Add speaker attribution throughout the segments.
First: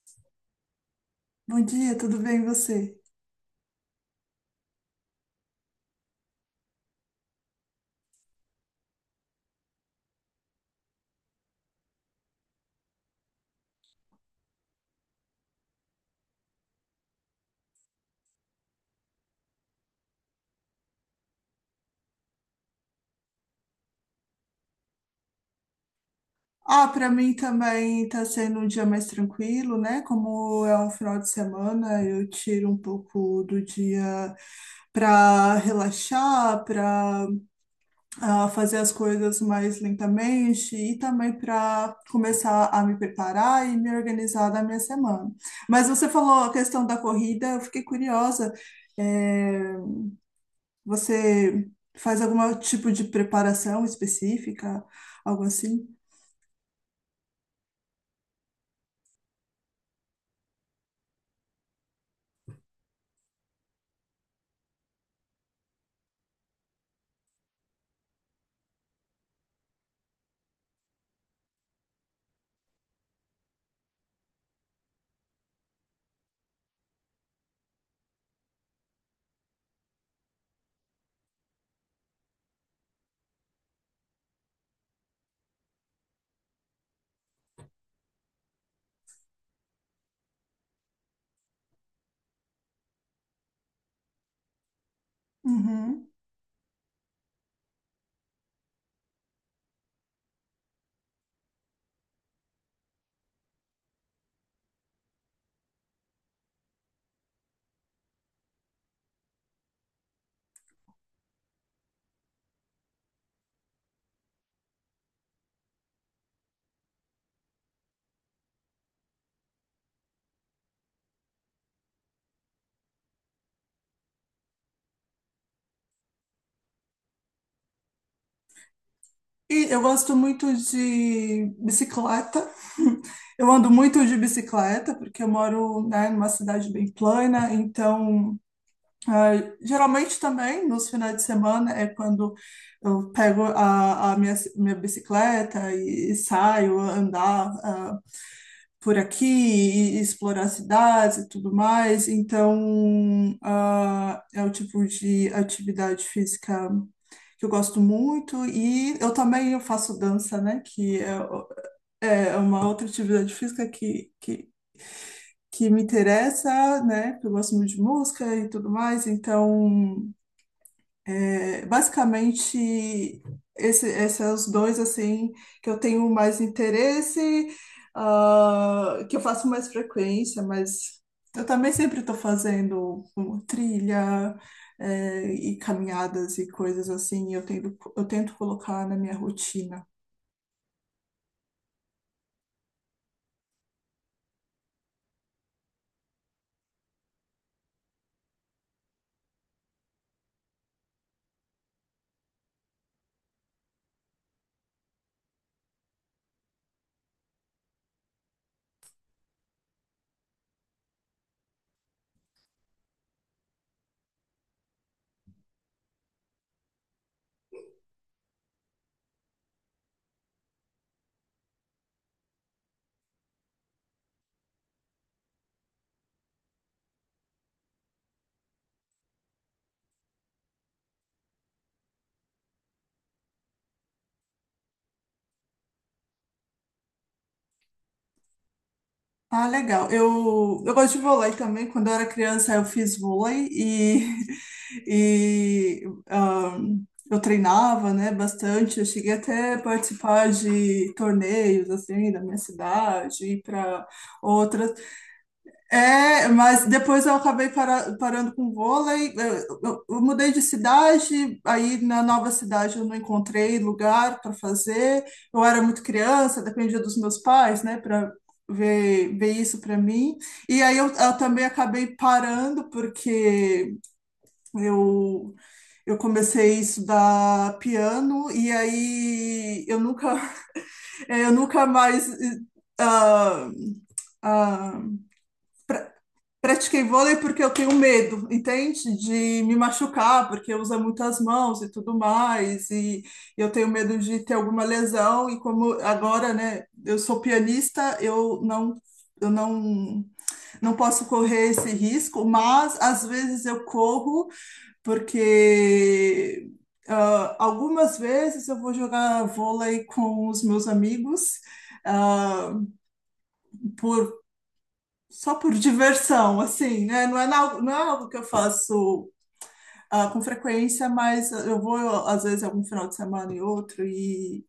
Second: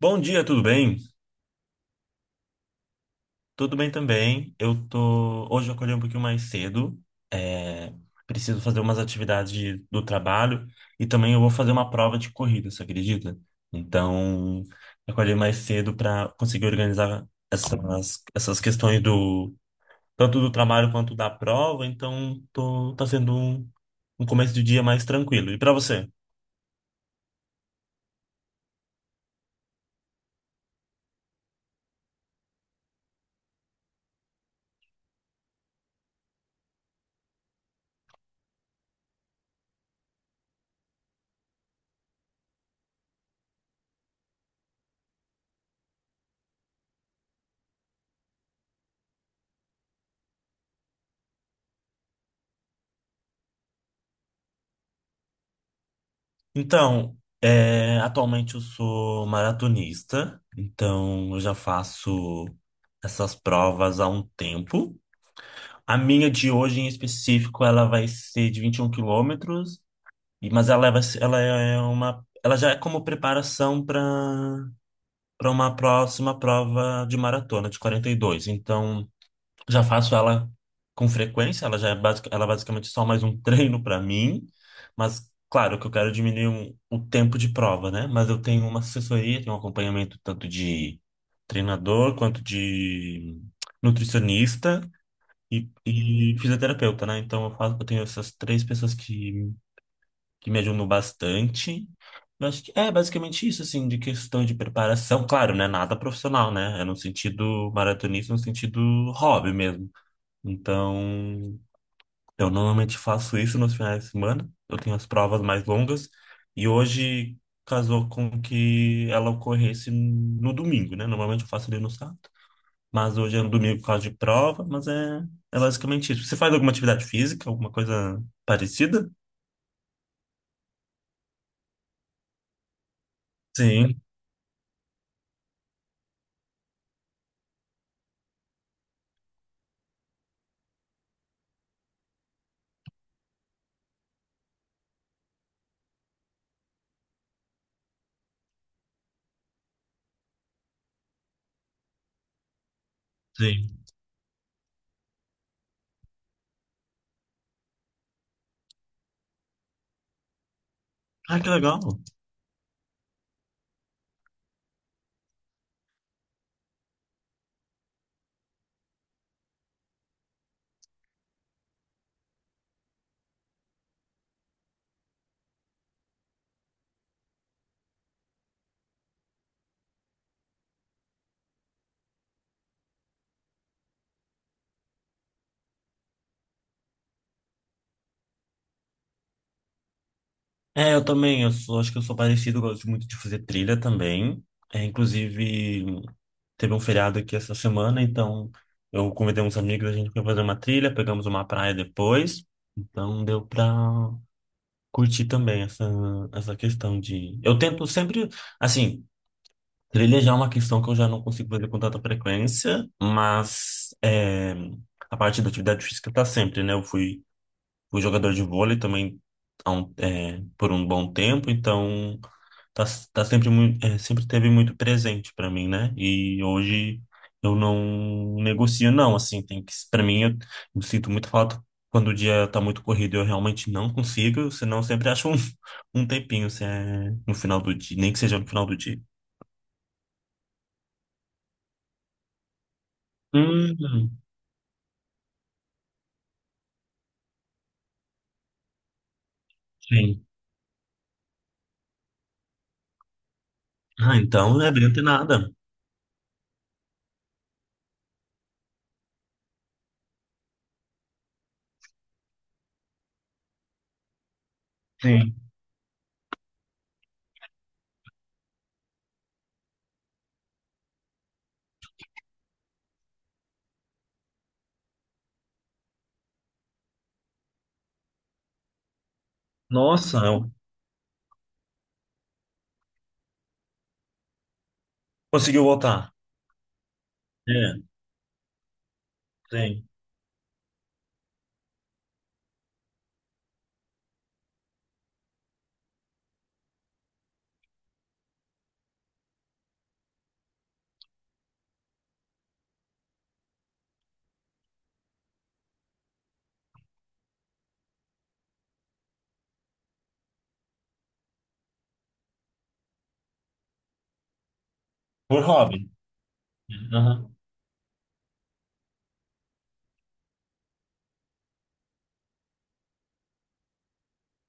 Speaker 1: Bom dia, tudo bem?
Speaker 2: Bom dia, tudo bem e você?
Speaker 1: Tudo bem também. Eu tô. Hoje eu acordei um pouquinho mais cedo. É, Preciso fazer umas atividades do trabalho e também eu vou fazer uma prova de corrida, você acredita? Então, eu acordei mais cedo para conseguir organizar essas questões do tanto do trabalho quanto da prova. Então, tá sendo um começo de dia mais tranquilo. E para você?
Speaker 2: Ah, para mim também tá sendo um dia mais tranquilo, né? Como é um final de semana, eu tiro um pouco do dia para relaxar, para fazer as coisas mais lentamente e também para começar a me preparar e me organizar da minha semana. Mas você falou a questão da corrida, eu fiquei curiosa. É, você faz algum tipo de preparação específica, algo assim?
Speaker 1: Então, atualmente eu sou maratonista, então eu já faço essas provas há um tempo. A minha de hoje em específico, ela vai ser de 21 quilômetros, mas ela, ela já é como preparação para uma próxima prova de maratona de 42. Então, já faço ela com frequência, ela é basicamente só mais um treino para mim, mas claro que eu quero é diminuir o tempo de prova, né? Mas eu tenho uma assessoria, tenho um acompanhamento tanto de treinador quanto de nutricionista e,
Speaker 2: Uhum.
Speaker 1: e fisioterapeuta, né? Então eu tenho essas três pessoas que me ajudam bastante. Eu acho que é basicamente isso, assim, de questão de preparação. Claro, né? Nada profissional, né? É no sentido maratonista, no sentido hobby mesmo. Então, eu normalmente faço isso nos finais de semana. Eu tenho as provas mais longas. E hoje casou com que ela ocorresse no domingo, né? Normalmente eu faço ali no sábado. Mas hoje é no domingo por causa de prova. Mas é basicamente isso. Você faz alguma atividade física, alguma coisa parecida?
Speaker 2: E eu gosto muito de bicicleta. Eu ando
Speaker 1: Sim,
Speaker 2: muito de bicicleta, porque eu moro, né, numa cidade bem plana, então, ah, geralmente também nos finais de semana é quando eu pego a minha bicicleta e saio andar. Por aqui e, explorar cidades e tudo mais. Então,
Speaker 1: sim.
Speaker 2: é o tipo de atividade física que eu gosto muito e eu também eu faço dança, né? Que
Speaker 1: Ah, que legal.
Speaker 2: é, é uma outra atividade física que me interessa, né? Que eu gosto muito de música e tudo mais. Então é, basicamente, esses são os dois assim que eu tenho mais interesse, que eu faço mais frequência, mas eu também sempre estou fazendo um, trilha, é, e caminhadas e coisas assim, eu tento colocar na minha rotina.
Speaker 1: É, eu também. Acho que eu sou parecido. Eu gosto muito de fazer trilha também. É, inclusive. Teve um feriado aqui essa semana, então eu convidei uns amigos, a gente foi fazer uma trilha, pegamos uma praia depois, então deu pra curtir também essa questão Eu tento sempre, assim, trilha já é uma questão que eu já não consigo fazer com tanta frequência, mas a parte da atividade física tá sempre, né? Eu fui jogador de vôlei também por um bom tempo, então tá, tá sempre muito, sempre teve muito presente para mim, né? E hoje eu não negocio não, assim, tem que para mim eu sinto muito falta quando o dia tá muito corrido, eu realmente não consigo, senão eu sempre acho um, um tempinho, se é no final do dia, nem que seja no final do dia.
Speaker 2: Ah, legal. Eu gosto de vôlei também. Quando eu era criança, eu fiz vôlei
Speaker 1: Hum,
Speaker 2: e, e ahn, eu treinava, né, bastante. Eu cheguei até a
Speaker 1: sim.
Speaker 2: participar de torneios, assim, da minha cidade, ir para
Speaker 1: Ah, então não é
Speaker 2: outras.
Speaker 1: bem nada.
Speaker 2: É, mas depois eu acabei parando com vôlei. Eu mudei de cidade, aí na nova cidade eu não encontrei lugar para fazer.
Speaker 1: Sim.
Speaker 2: Eu era muito criança, dependia dos meus pais, né, para ver isso para mim. E aí eu também acabei parando porque eu eu comecei a estudar piano e aí eu nunca
Speaker 1: Nossa,
Speaker 2: eu nunca mais ah, ah,
Speaker 1: conseguiu voltar.
Speaker 2: pratiquei vôlei porque eu tenho
Speaker 1: É,
Speaker 2: medo, entende? De me
Speaker 1: sim.
Speaker 2: machucar, porque usa muitas mãos e tudo mais, e eu tenho medo de ter alguma lesão, e como agora, né, eu sou pianista, eu não, não posso correr esse risco, mas às vezes eu corro porque algumas vezes eu vou jogar vôlei com os meus amigos ah, por só
Speaker 1: Por
Speaker 2: por
Speaker 1: hobby.
Speaker 2: diversão, assim, né? Não é,
Speaker 1: Aham.
Speaker 2: não é algo que eu faço com frequência, mas eu vou, às vezes, algum final de semana e outro,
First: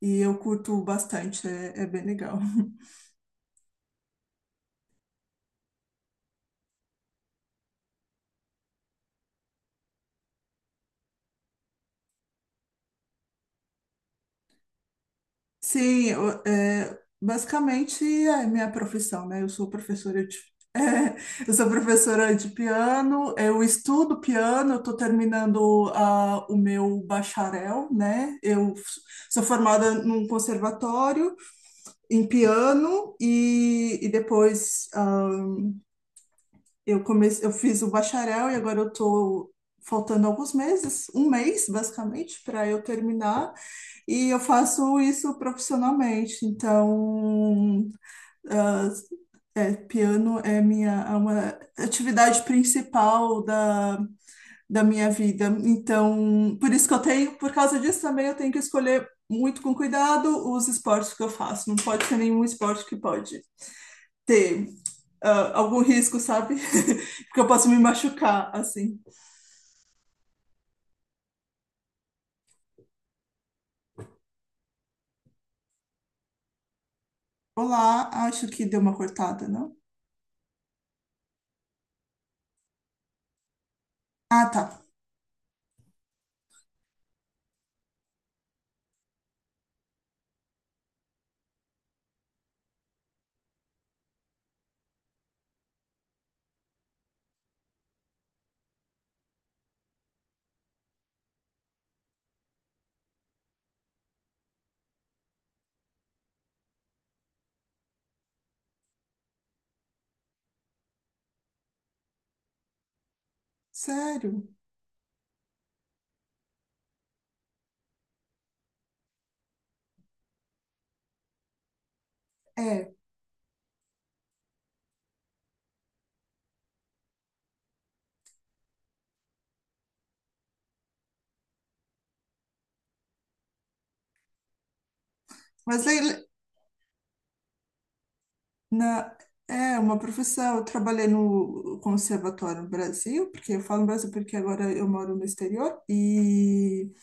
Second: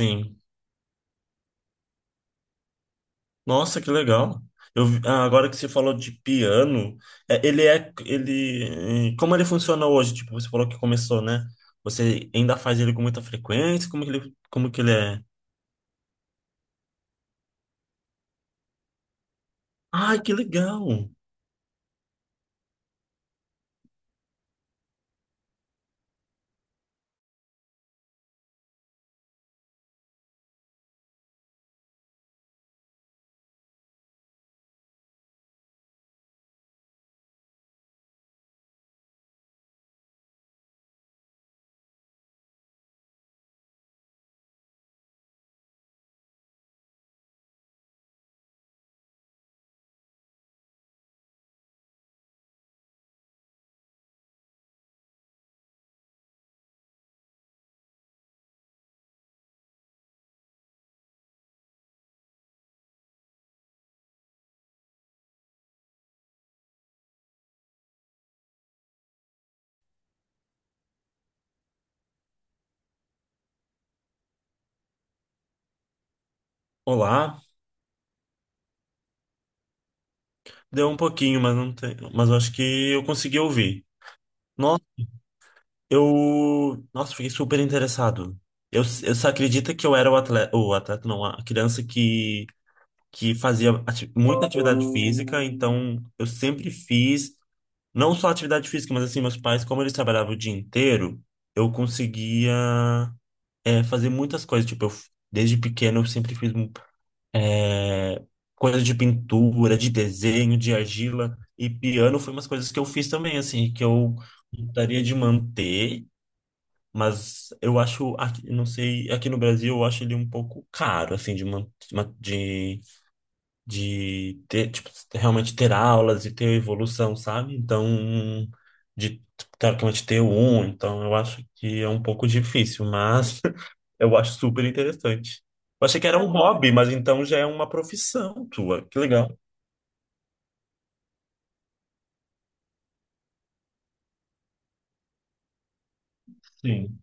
Speaker 2: e eu curto bastante, é, é bem legal.
Speaker 1: Nossa, que legal. Agora que você falou de piano, como ele funciona hoje? Tipo, você falou que começou, né? Você ainda faz ele com muita frequência? Como que ele é?
Speaker 2: Sim, é, basicamente é minha profissão, né? Eu sou
Speaker 1: Ai,
Speaker 2: professora
Speaker 1: que
Speaker 2: de,
Speaker 1: legal.
Speaker 2: é, eu sou professora de piano, eu estudo piano, eu estou terminando o meu bacharel, né? Eu sou formada num conservatório em piano e depois eu comecei, eu fiz o bacharel e agora eu tô faltando alguns meses, um mês basicamente, para eu terminar, e eu faço isso profissionalmente. Então, ah, piano é minha é uma atividade principal da minha vida. Então, por isso que eu tenho, por causa disso também eu tenho que escolher muito com cuidado os esportes que eu faço. Não pode ser nenhum esporte que pode ter algum risco, sabe? Porque eu posso me machucar, assim.
Speaker 1: Olá.
Speaker 2: Olá, acho que deu uma cortada, não?
Speaker 1: Deu um pouquinho, mas não tem, mas eu acho que eu consegui ouvir.
Speaker 2: Ah, tá.
Speaker 1: Nossa, fiquei super interessado. Eu só acredita que eu era o atleta não, a criança que fazia muita atividade física, então eu sempre fiz. Não só atividade física, mas assim, meus pais, como eles trabalhavam o dia inteiro, eu conseguia fazer muitas coisas. Tipo, desde pequeno eu sempre fiz é, coisas de pintura, de desenho, de argila. E piano foi umas coisas que eu fiz também, assim, que eu
Speaker 2: Sério?
Speaker 1: gostaria de manter, mas eu acho, não sei, aqui no Brasil eu acho ele um pouco caro, assim, de, man, de
Speaker 2: É.
Speaker 1: de ter, tipo, realmente ter aulas e ter evolução, sabe? Então, de teoricamente ter um, então eu acho que é um pouco difícil, mas eu acho super interessante.
Speaker 2: Mas
Speaker 1: Eu
Speaker 2: aí,
Speaker 1: achei que era um hobby, mas então já é uma profissão tua. Que
Speaker 2: na,
Speaker 1: legal.
Speaker 2: é uma profissão. Eu trabalhei no conservatório no Brasil, porque eu falo no Brasil porque agora eu moro no exterior.
Speaker 1: Sim.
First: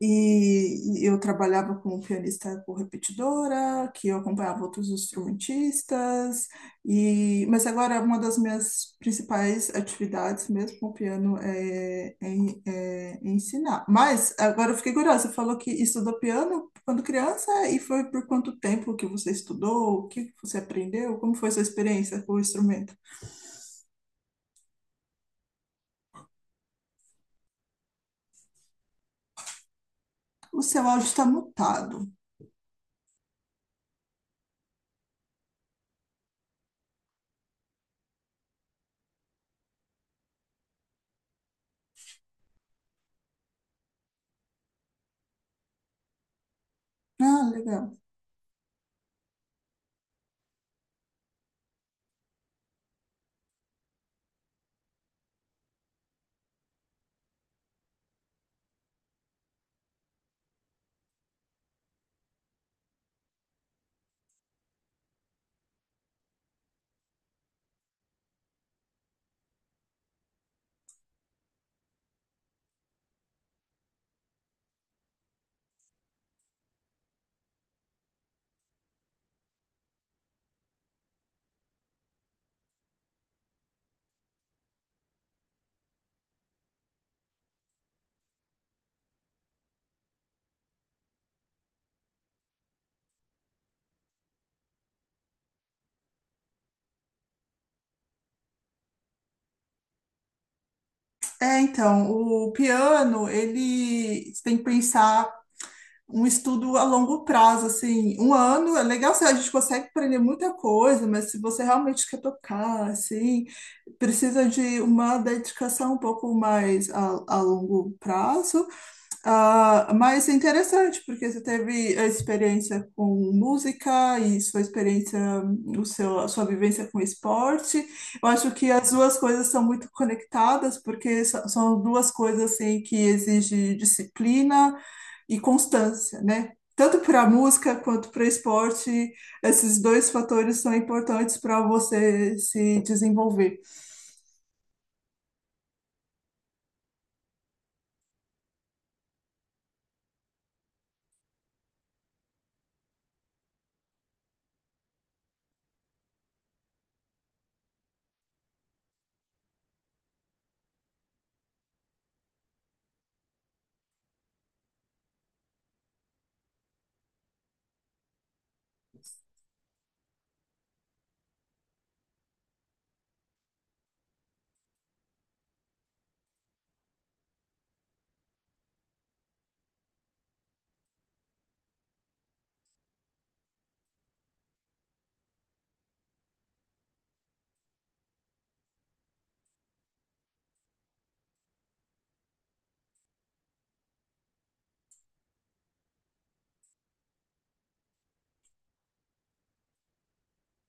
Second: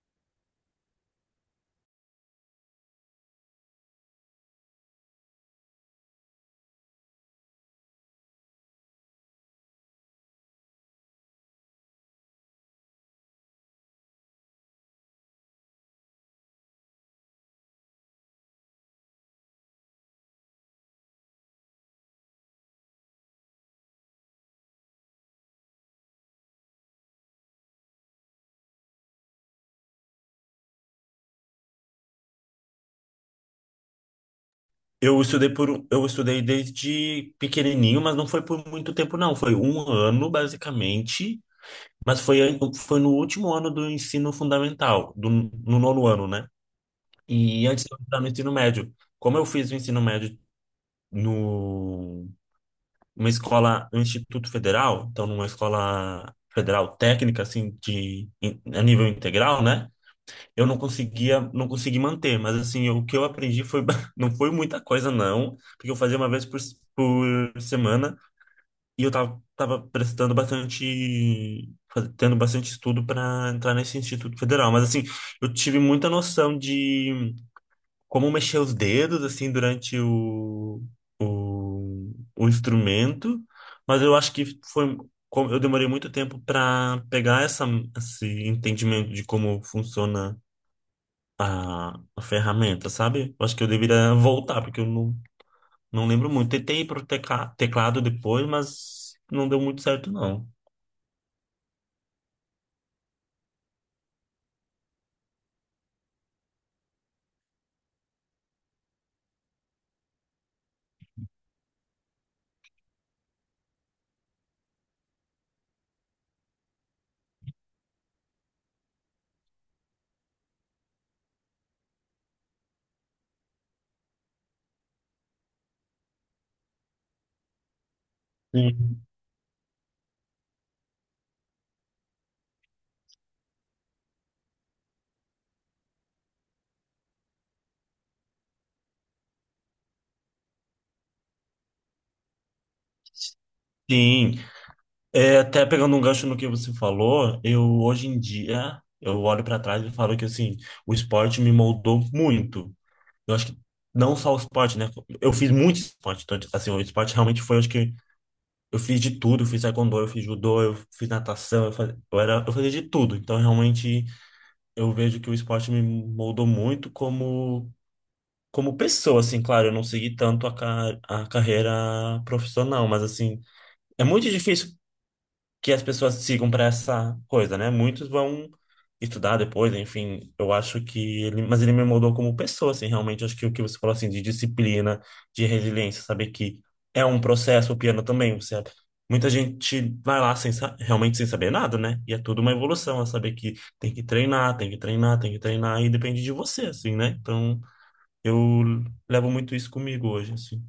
Speaker 2: E eu trabalhava como pianista por repetidora, que eu acompanhava outros instrumentistas, e mas agora uma das minhas principais atividades mesmo com o piano é ensinar. Mas agora eu fiquei curiosa, você falou que estudou piano quando criança e foi por quanto tempo que você estudou, o que que você aprendeu, como foi sua experiência com o instrumento? O seu áudio está mutado.
Speaker 1: Eu estudei desde pequenininho, mas não foi por muito tempo, não. Foi um ano, basicamente, mas foi no último ano do ensino fundamental, no nono ano, né?
Speaker 2: Ah,
Speaker 1: E antes de
Speaker 2: legal.
Speaker 1: eu entrar no ensino médio, como eu fiz o ensino médio no uma escola, um instituto federal, então numa escola federal técnica assim a nível integral, né? Eu não conseguia, não consegui manter, mas assim, o que eu aprendi foi não foi muita coisa não, porque eu fazia uma vez por semana e eu tava tendo bastante estudo para entrar nesse instituto federal, mas assim, eu tive muita noção de como mexer os dedos assim durante o, o instrumento, mas eu acho que foi como eu demorei muito tempo para pegar esse entendimento de como funciona a ferramenta, sabe? Eu acho que eu deveria voltar, porque eu não lembro muito. Tentei ir pro teclado depois, mas não deu muito certo, não.
Speaker 2: É, então, o piano, ele você tem que pensar um estudo a longo prazo, assim, um ano é legal, assim, a gente consegue aprender muita coisa, mas se você realmente quer tocar, assim, precisa de uma dedicação um pouco mais a longo prazo, mas é interessante, porque você teve a experiência com música e sua experiência, a sua vivência com esporte. Eu acho que as
Speaker 1: Sim.
Speaker 2: duas coisas são muito conectadas, porque são duas coisas assim, que exigem disciplina e constância, né? Tanto para a música quanto para o esporte, esses dois fatores são importantes para você se desenvolver.
Speaker 1: Sim, é, até pegando um gancho no que você falou, eu hoje em dia eu olho para trás e falo que assim, o esporte me moldou muito. Eu acho que não só o esporte, né? Eu fiz muito esporte, então, assim, o esporte realmente foi, eu acho que eu fiz de tudo, eu fiz taekwondo, eu fiz judô, eu fiz natação, eu fazia, eu era, eu fazia de tudo. Então, realmente eu vejo que o esporte me moldou muito como pessoa, assim, claro, eu não segui tanto a carreira profissional, mas assim, é muito difícil que as pessoas sigam para essa coisa, né? Muitos vão estudar depois, enfim, eu acho que ele, mas ele me moldou como pessoa, assim, realmente acho que o que você falou assim de disciplina, de resiliência, saber que é um processo, o piano também, muita gente vai lá sem sa- realmente sem saber nada, né? E é tudo uma evolução, é saber que tem que treinar, tem que treinar, tem que treinar e depende de você, assim, né? Então, eu levo muito isso comigo hoje, assim.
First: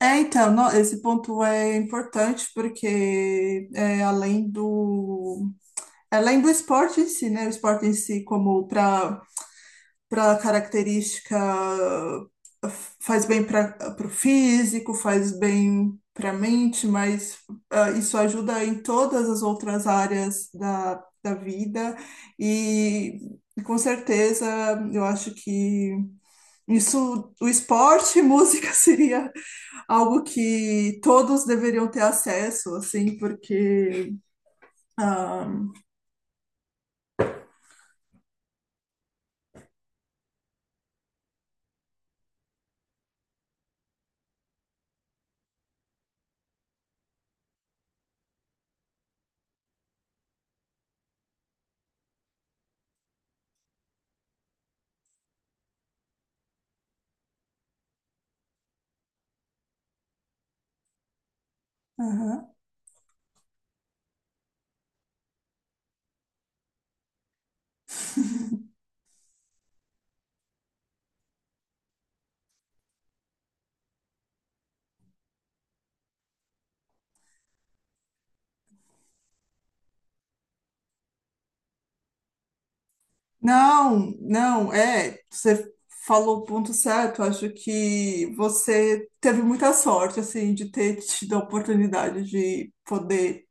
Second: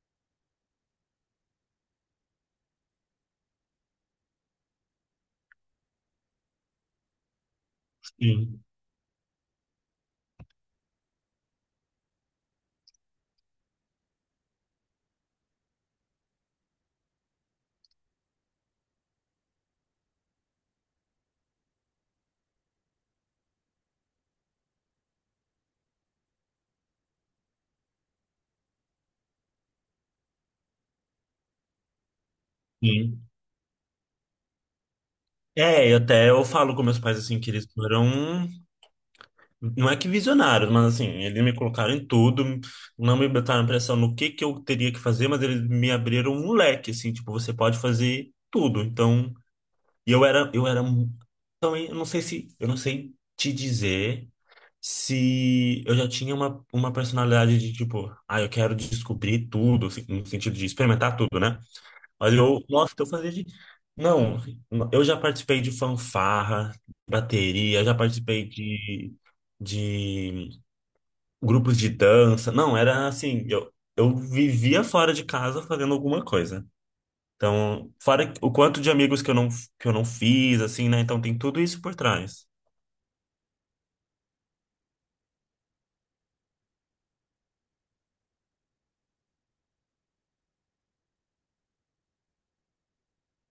Speaker 2: É, então, esse ponto é importante porque é, além do esporte em si, né? O esporte em si
Speaker 1: Sim.
Speaker 2: como para característica faz bem para o físico, faz bem para a mente, mas isso ajuda em todas as outras áreas da vida e com certeza eu acho que isso, o esporte e música seria algo que todos deveriam ter acesso, assim,
Speaker 1: Sim.
Speaker 2: porque.
Speaker 1: É, e até eu falo com meus pais assim que eles foram. Não é que visionários, mas assim, eles me colocaram em tudo, não me botaram pressão no que eu teria que fazer, mas eles me abriram um leque, assim, tipo, você pode fazer tudo. E eu era, eu era, mu- então, eu não sei te dizer se eu já tinha uma personalidade de tipo, ah, eu quero descobrir tudo, assim, no sentido de experimentar tudo, né? Mas
Speaker 2: Aham.
Speaker 1: eu, nossa, então eu fazia de, não, eu já participei de fanfarra, bateria, já participei de grupos de dança. Não, era assim, eu vivia fora de casa fazendo alguma coisa. Então, fora o quanto de amigos que eu não fiz, assim, né? Então tem tudo isso por trás.
Speaker 2: Não, não, é, você falou o ponto certo. Acho que você teve muita sorte, assim, de ter tido a oportunidade de poder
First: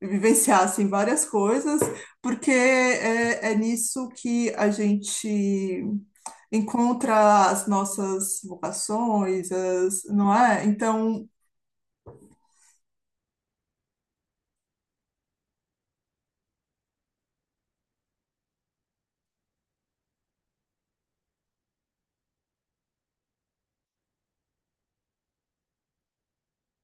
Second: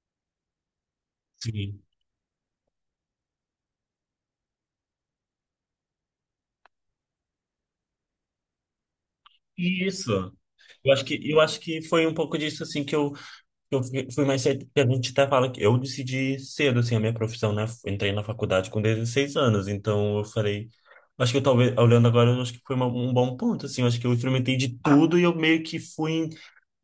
Speaker 2: vivenciar, assim, várias coisas,
Speaker 1: Sim.
Speaker 2: porque é, é nisso que a gente encontra as nossas vocações, as, não
Speaker 1: Isso.
Speaker 2: é?
Speaker 1: Eu acho que,
Speaker 2: Então,
Speaker 1: eu acho que foi um pouco disso, assim, que eu fui mais cedo, que a gente até fala que eu decidi cedo, assim, a minha profissão, né? Entrei na faculdade com 16 anos, então eu falei, acho que eu talvez, olhando agora, eu acho que foi um bom ponto, assim, eu acho que eu experimentei de tudo e eu meio que fui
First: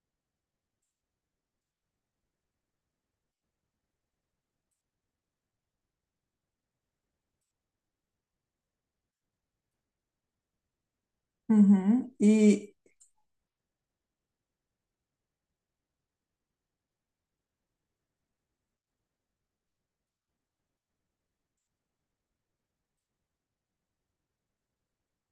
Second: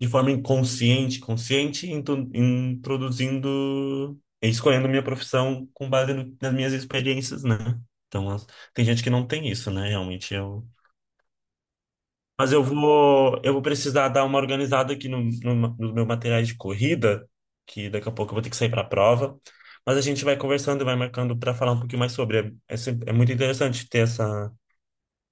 Speaker 1: de forma inconsciente, consciente, introduzindo e escolhendo minha profissão com base nas minhas experiências, né? Então, tem gente que não tem isso, né? Realmente eu.
Speaker 2: uhum,
Speaker 1: Mas eu
Speaker 2: e
Speaker 1: vou, eu vou precisar dar uma organizada aqui no, no, nos meus materiais de corrida, que daqui a pouco eu vou ter que sair para a prova. Mas a gente vai conversando e vai marcando para falar um pouquinho mais sobre. É muito interessante ter essa,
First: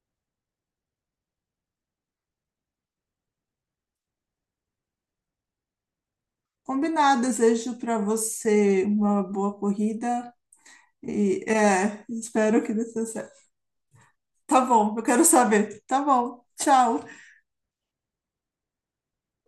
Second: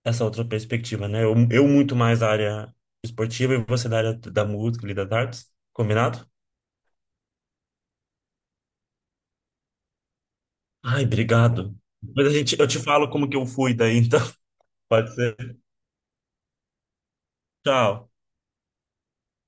Speaker 1: essa outra perspectiva, né? Eu muito mais da área esportiva e você da área da música e das artes. Combinado?
Speaker 2: combinado, desejo para você uma boa corrida
Speaker 1: Ai,
Speaker 2: e
Speaker 1: obrigado.
Speaker 2: é,
Speaker 1: Depois a gente,
Speaker 2: espero
Speaker 1: eu
Speaker 2: que
Speaker 1: te
Speaker 2: dê tudo
Speaker 1: falo como
Speaker 2: certo.
Speaker 1: que eu fui daí, então.
Speaker 2: Tá bom, eu
Speaker 1: Pode
Speaker 2: quero
Speaker 1: ser.
Speaker 2: saber. Tá bom, tchau.
Speaker 1: Tchau.